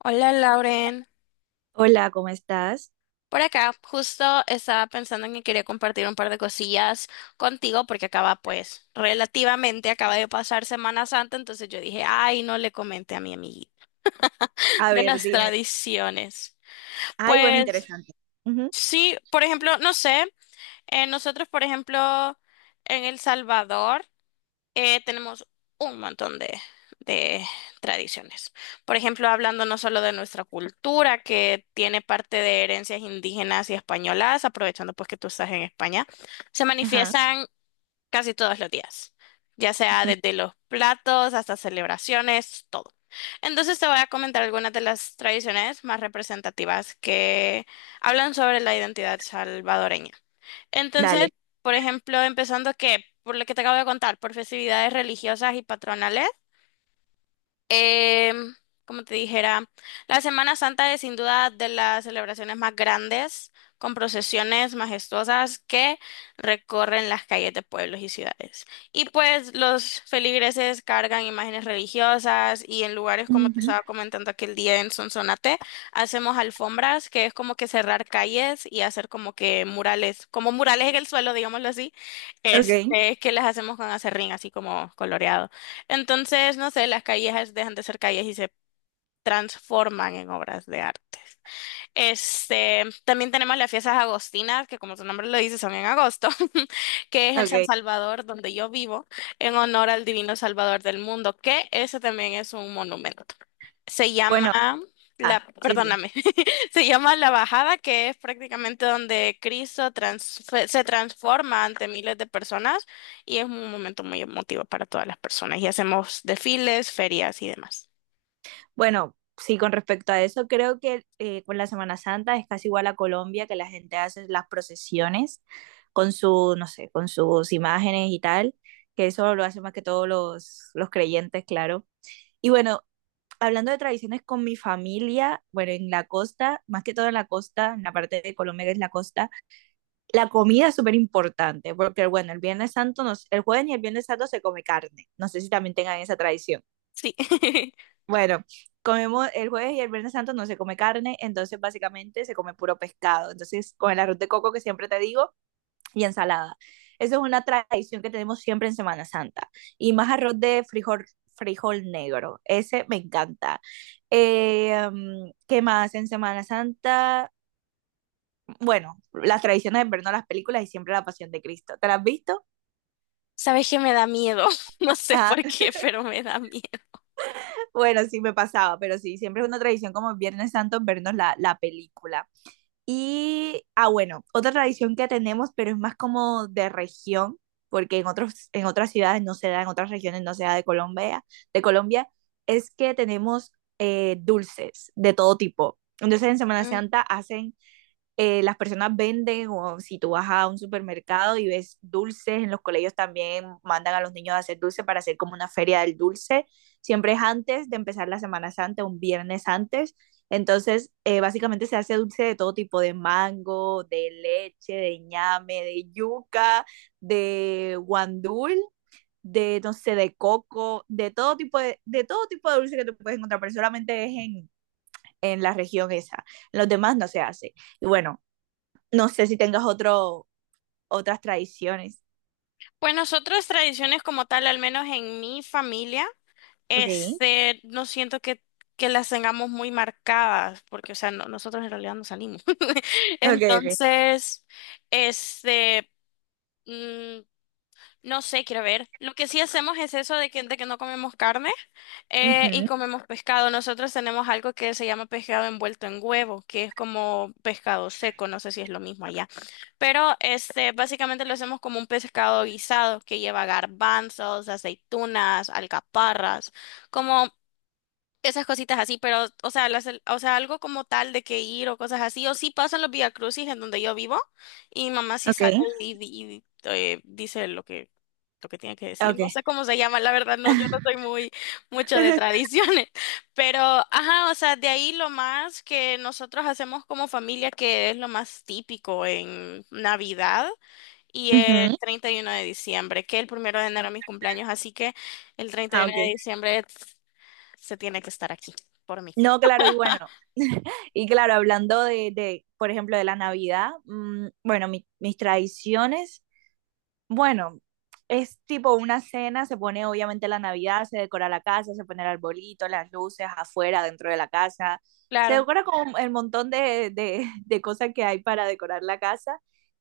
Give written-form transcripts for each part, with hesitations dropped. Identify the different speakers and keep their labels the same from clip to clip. Speaker 1: Hola Lauren,
Speaker 2: Hola, ¿cómo estás?
Speaker 1: por acá justo estaba pensando en que quería compartir un par de cosillas contigo porque acaba, pues relativamente acaba de pasar Semana Santa. Entonces yo dije, ay, no le comenté a mi amiguita
Speaker 2: A
Speaker 1: de
Speaker 2: ver,
Speaker 1: las
Speaker 2: dime.
Speaker 1: tradiciones.
Speaker 2: Ay, bueno,
Speaker 1: Pues
Speaker 2: interesante.
Speaker 1: sí, por ejemplo, no sé, nosotros, por ejemplo, en El Salvador tenemos un montón de tradiciones. Por ejemplo, hablando no solo de nuestra cultura, que tiene parte de herencias indígenas y españolas, aprovechando pues que tú estás en España, se
Speaker 2: Ajá,
Speaker 1: manifiestan casi todos los días, ya sea desde los platos hasta celebraciones, todo. Entonces te voy a comentar algunas de las tradiciones más representativas que hablan sobre la identidad salvadoreña.
Speaker 2: dale.
Speaker 1: Entonces, por ejemplo, empezando que, por lo que te acabo de contar, por festividades religiosas y patronales. Em, Como te dijera, la Semana Santa es sin duda de las celebraciones más grandes, con procesiones majestuosas que recorren las calles de pueblos y ciudades. Y pues los feligreses cargan imágenes religiosas, y en lugares como te
Speaker 2: Ujú.
Speaker 1: estaba comentando aquel día en Sonsonate, hacemos alfombras, que es como que cerrar calles y hacer como que murales, como murales en el suelo, digámoslo así,
Speaker 2: Ok,
Speaker 1: este, que las hacemos con acerrín, así como coloreado. Entonces, no sé, las calles dejan de ser calles y se transforman en obras de arte. Este, también tenemos las fiestas agostinas, que como su nombre lo dice, son en agosto, que es en San
Speaker 2: ok.
Speaker 1: Salvador, donde yo vivo, en honor al Divino Salvador del Mundo, que ese también es un monumento. Se llama
Speaker 2: Bueno, ah,
Speaker 1: la,
Speaker 2: sí, sí.
Speaker 1: perdóname, se llama la Bajada, que es prácticamente donde Cristo se transforma ante miles de personas, y es un momento muy emotivo para todas las personas. Y hacemos desfiles, ferias y demás.
Speaker 2: Bueno, sí, con respecto a eso, creo que con la Semana Santa es casi igual a Colombia, que la gente hace las procesiones con su, no sé, con sus imágenes y tal, que eso lo hacen más que todos los creyentes, claro. Y bueno, hablando de tradiciones con mi familia, bueno, en la costa, más que todo en la costa, en la parte de Colombia que es la costa. La comida es súper importante, porque bueno, el Viernes Santo, el jueves y el Viernes Santo se come carne. No sé si también tengan esa tradición.
Speaker 1: Sí.
Speaker 2: Bueno, comemos el jueves y el Viernes Santo no se come carne, entonces básicamente se come puro pescado. Entonces, con el arroz de coco que siempre te digo y ensalada. Esa es una tradición que tenemos siempre en Semana Santa. Y más arroz de frijol, frijol negro. Ese me encanta. ¿Qué más en Semana Santa? Bueno, las tradiciones de vernos las películas y siempre la Pasión de Cristo. ¿Te las has visto?
Speaker 1: Sabes que me da miedo, no sé
Speaker 2: Ah,
Speaker 1: por qué, pero me da miedo.
Speaker 2: bueno, sí me pasaba, pero sí, siempre es una tradición como Viernes Santo vernos la película. Y, ah, bueno, otra tradición que tenemos, pero es más como de región, porque en otros, en otras ciudades no se da, en otras regiones no se da de Colombia, de Colombia, es que tenemos dulces de todo tipo. Entonces en Semana
Speaker 1: Mm.
Speaker 2: Santa hacen las personas venden o si tú vas a un supermercado y ves dulces, en los colegios también mandan a los niños a hacer dulce para hacer como una feria del dulce. Siempre es antes de empezar la Semana Santa, un viernes antes. Entonces, básicamente se hace dulce de todo tipo, de mango, de leche, de ñame, de yuca, de guandul, de, no sé, de coco, de todo tipo de todo tipo de dulce que tú puedes encontrar, pero solamente es en la región esa. En los demás no se hace. Y bueno, no sé si tengas otro, otras tradiciones.
Speaker 1: Pues nosotros tradiciones como tal, al menos en mi familia,
Speaker 2: Ok,
Speaker 1: este, no siento que las tengamos muy marcadas, porque, o sea, nosotros en realidad no salimos.
Speaker 2: ok, ok.
Speaker 1: Entonces, este, mm, no sé, quiero ver. Lo que sí hacemos es eso de que no comemos carne. Y
Speaker 2: Ujú.
Speaker 1: comemos pescado. Nosotros tenemos algo que se llama pescado envuelto en huevo, que es como pescado seco, no sé si es lo mismo allá. Pero este, básicamente lo hacemos como un pescado guisado que lleva garbanzos, aceitunas, alcaparras, como esas cositas así. Pero, o sea, las, o sea, algo como tal de que ir o cosas así, o sí pasan los Vía Crucis en donde yo vivo, y mi mamá sí
Speaker 2: Ok,
Speaker 1: sale y, dice lo que tiene que decir.
Speaker 2: ok.
Speaker 1: No sé cómo se llama, la verdad, no, yo no soy muy, mucho de tradiciones, pero, ajá, o sea, de ahí lo más que nosotros hacemos como familia, que es lo más típico en Navidad. Y el
Speaker 2: Ujú.
Speaker 1: 31 de diciembre, que el primero de enero es mi cumpleaños, así que el treinta y
Speaker 2: Ah,
Speaker 1: uno
Speaker 2: ok.
Speaker 1: de diciembre se tiene que estar aquí por mí.
Speaker 2: No, claro, y bueno, y claro, hablando por ejemplo, de la Navidad, bueno, mis tradiciones, bueno, es tipo una cena, se pone obviamente la Navidad, se decora la casa, se pone el arbolito, las luces afuera, dentro de la casa, se
Speaker 1: Claro,
Speaker 2: decora con el montón de cosas que hay para decorar la casa.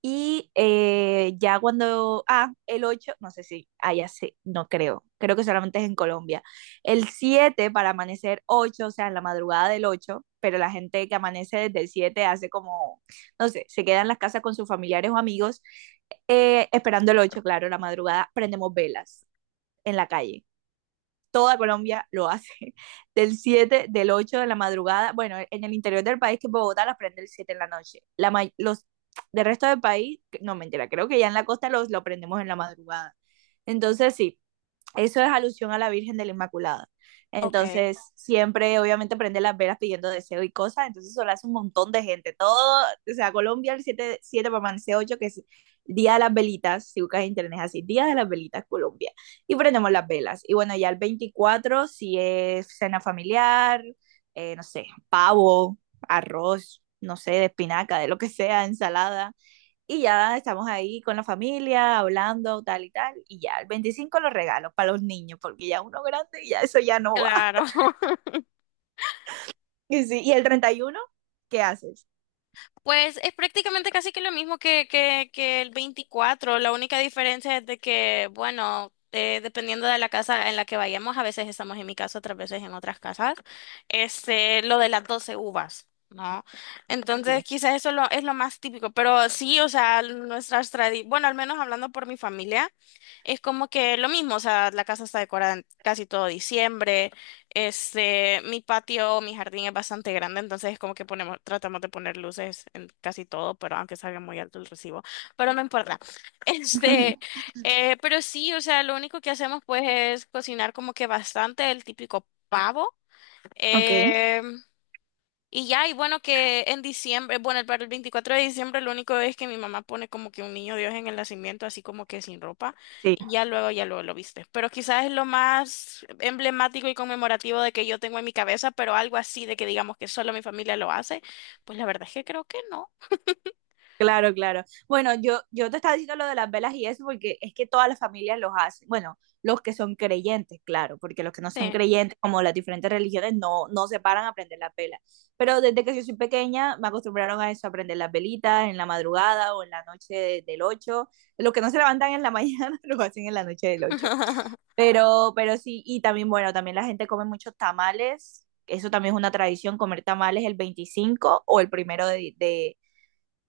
Speaker 2: Y ya cuando, ah, el 8 no sé si, ah, ya sé, no creo, creo que solamente es en Colombia. El 7 para amanecer ocho, o sea, en la madrugada del ocho, pero la gente que amanece desde el 7 hace como, no sé, se queda en las casas con sus familiares o amigos, esperando el ocho, claro, la madrugada, prendemos velas en la calle, toda Colombia lo hace. Del 7, del 8 de la madrugada, bueno, en el interior del país, que Bogotá las prende el 7 en la noche. Los del resto del país, no mentira, creo que ya en la costa los lo prendemos en la madrugada. Entonces, sí, eso es alusión a la Virgen de la Inmaculada.
Speaker 1: ok,
Speaker 2: Entonces, siempre, obviamente, prende las velas pidiendo deseo y cosas. Entonces, eso lo hace un montón de gente. Todo, o sea, Colombia, el 7, 7 para amanecer ocho, que es Día de las Velitas. Si buscas en internet es así, Día de las Velitas, Colombia. Y prendemos las velas. Y bueno, ya el 24 si es cena familiar, no sé, pavo, arroz, no sé, de espinaca, de lo que sea, ensalada. Y ya estamos ahí con la familia, hablando, tal y tal. Y ya el 25 los regalos para los niños, porque ya uno grande y ya eso ya no va.
Speaker 1: claro.
Speaker 2: Y, sí, y el 31, ¿qué haces?
Speaker 1: Pues es prácticamente casi que lo mismo que, que el veinticuatro. La única diferencia es de que, bueno, dependiendo de la casa en la que vayamos, a veces estamos en mi casa, otras veces en otras casas, este, lo de las 12 uvas, ¿no? Entonces,
Speaker 2: Sí.
Speaker 1: quizás eso lo, es lo más típico. Pero sí, o sea, nuestras tradiciones, bueno, al menos hablando por mi familia, es como que lo mismo, o sea, la casa está decorada en casi todo diciembre. Este, mi patio, mi jardín es bastante grande, entonces es como que ponemos, tratamos de poner luces en casi todo, pero aunque salga muy alto el recibo, pero no importa. Este, pero sí, o sea, lo único que hacemos pues es cocinar como que bastante el típico pavo.
Speaker 2: Ok,
Speaker 1: em, y ya. Y bueno, que en diciembre, bueno, para el 24 de diciembre lo único es que mi mamá pone como que un niño Dios en el nacimiento, así como que sin ropa,
Speaker 2: sí.
Speaker 1: y ya luego lo viste. Pero quizás es lo más emblemático y conmemorativo de que yo tengo en mi cabeza, pero algo así de que digamos que solo mi familia lo hace, pues la verdad es que creo que no.
Speaker 2: Claro, claro. Bueno, yo te estaba diciendo lo de las velas y eso porque es que todas las familias los hacen. Bueno, los que son creyentes, claro, porque los que no son
Speaker 1: Sí.
Speaker 2: creyentes, como las diferentes religiones, no, no se paran a prender las velas. Pero desde que yo soy pequeña me acostumbraron a eso, a prender las velitas en la madrugada o en la noche del 8. Los que no se levantan en la mañana lo hacen en la noche del 8. Pero sí, y también, bueno, también la gente come muchos tamales. Eso también es una tradición, comer tamales el 25 o el primero de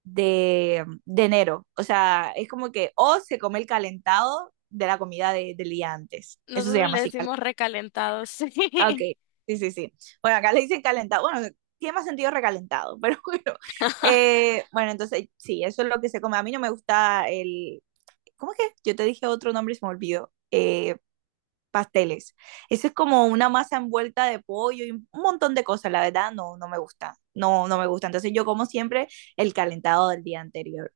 Speaker 2: de enero. O sea, es como que o se come el calentado de la comida del día antes. Eso se
Speaker 1: Nosotros
Speaker 2: llama
Speaker 1: le
Speaker 2: así. Cal-
Speaker 1: decimos recalentados,
Speaker 2: Ah, ok,
Speaker 1: sí.
Speaker 2: sí, sí, sí. Bueno, acá le dicen calentado. Bueno, tiene más sentido recalentado, pero bueno. Bueno, entonces sí, eso es lo que se come. A mí no me gusta el... ¿Cómo es que? Yo te dije otro nombre y se me olvidó. Pasteles. Eso es como una masa envuelta de pollo y un montón de cosas. La verdad, no, no me gusta. No, no me gusta. Entonces yo como siempre el calentado del día anterior.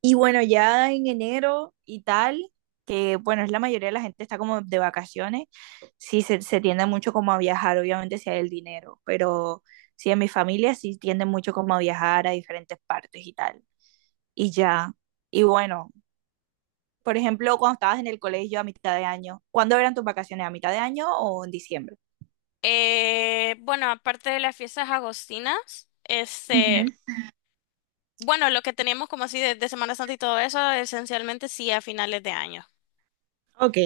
Speaker 2: Y bueno, ya en enero y tal, que bueno, es la mayoría de la gente está como de vacaciones, sí se tiende mucho como a viajar, obviamente si hay el dinero, pero sí en mi familia sí tiende mucho como a viajar a diferentes partes y tal. Y ya. Y bueno, por ejemplo, cuando estabas en el colegio a mitad de año, ¿cuándo eran tus vacaciones? ¿A mitad de año o en diciembre?
Speaker 1: Bueno, aparte de las fiestas agostinas, este...
Speaker 2: Ujú.
Speaker 1: Bueno, lo que teníamos como así de Semana Santa y todo eso, esencialmente sí a finales de año.
Speaker 2: Ok,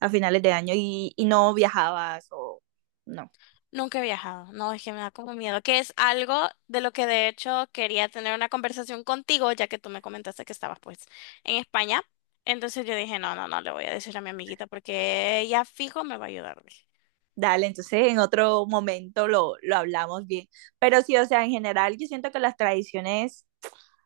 Speaker 2: a finales de año y, no viajabas o no.
Speaker 1: Nunca he viajado, no, es que me da como miedo, que es algo de lo que de hecho quería tener una conversación contigo, ya que tú me comentaste que estabas pues en España. Entonces yo dije, no, no, no, le voy a decir a mi amiguita porque ella fijo me va a ayudar. Dije.
Speaker 2: Dale, entonces en otro momento lo hablamos bien. Pero sí, o sea, en general yo siento que las tradiciones,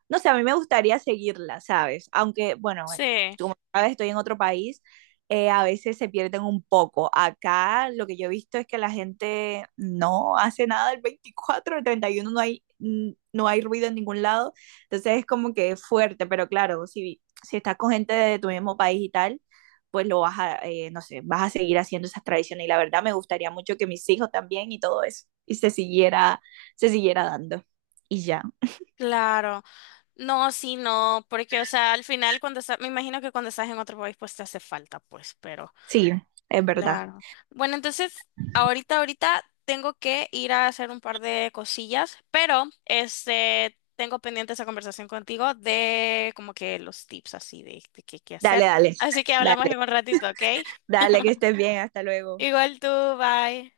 Speaker 2: no sé, a mí me gustaría seguirlas, ¿sabes? Aunque, bueno,
Speaker 1: Sí,
Speaker 2: como sabes, estoy en otro país, a veces se pierden un poco. Acá lo que yo he visto es que la gente no hace nada el 24, el 31 no hay, no hay ruido en ningún lado, entonces es como que es fuerte, pero claro, si estás con gente de tu mismo país y tal, pues lo vas a, no sé, vas a seguir haciendo esas tradiciones. Y la verdad me gustaría mucho que mis hijos también y todo eso, y se siguiera dando. Y ya,
Speaker 1: claro. No, sí, no, porque o sea, al final cuando estás, me imagino que cuando estás en otro país pues te hace falta, pues, pero...
Speaker 2: sí, es verdad.
Speaker 1: Claro. Bueno, entonces, ahorita, ahorita tengo que ir a hacer un par de cosillas, pero este, tengo pendiente esa conversación contigo de como que los tips así de qué qué
Speaker 2: Dale,
Speaker 1: hacer.
Speaker 2: dale,
Speaker 1: Así que
Speaker 2: dale,
Speaker 1: hablamos en un ratito, ¿ok?
Speaker 2: dale, que estés bien, hasta luego.
Speaker 1: Igual tú, bye.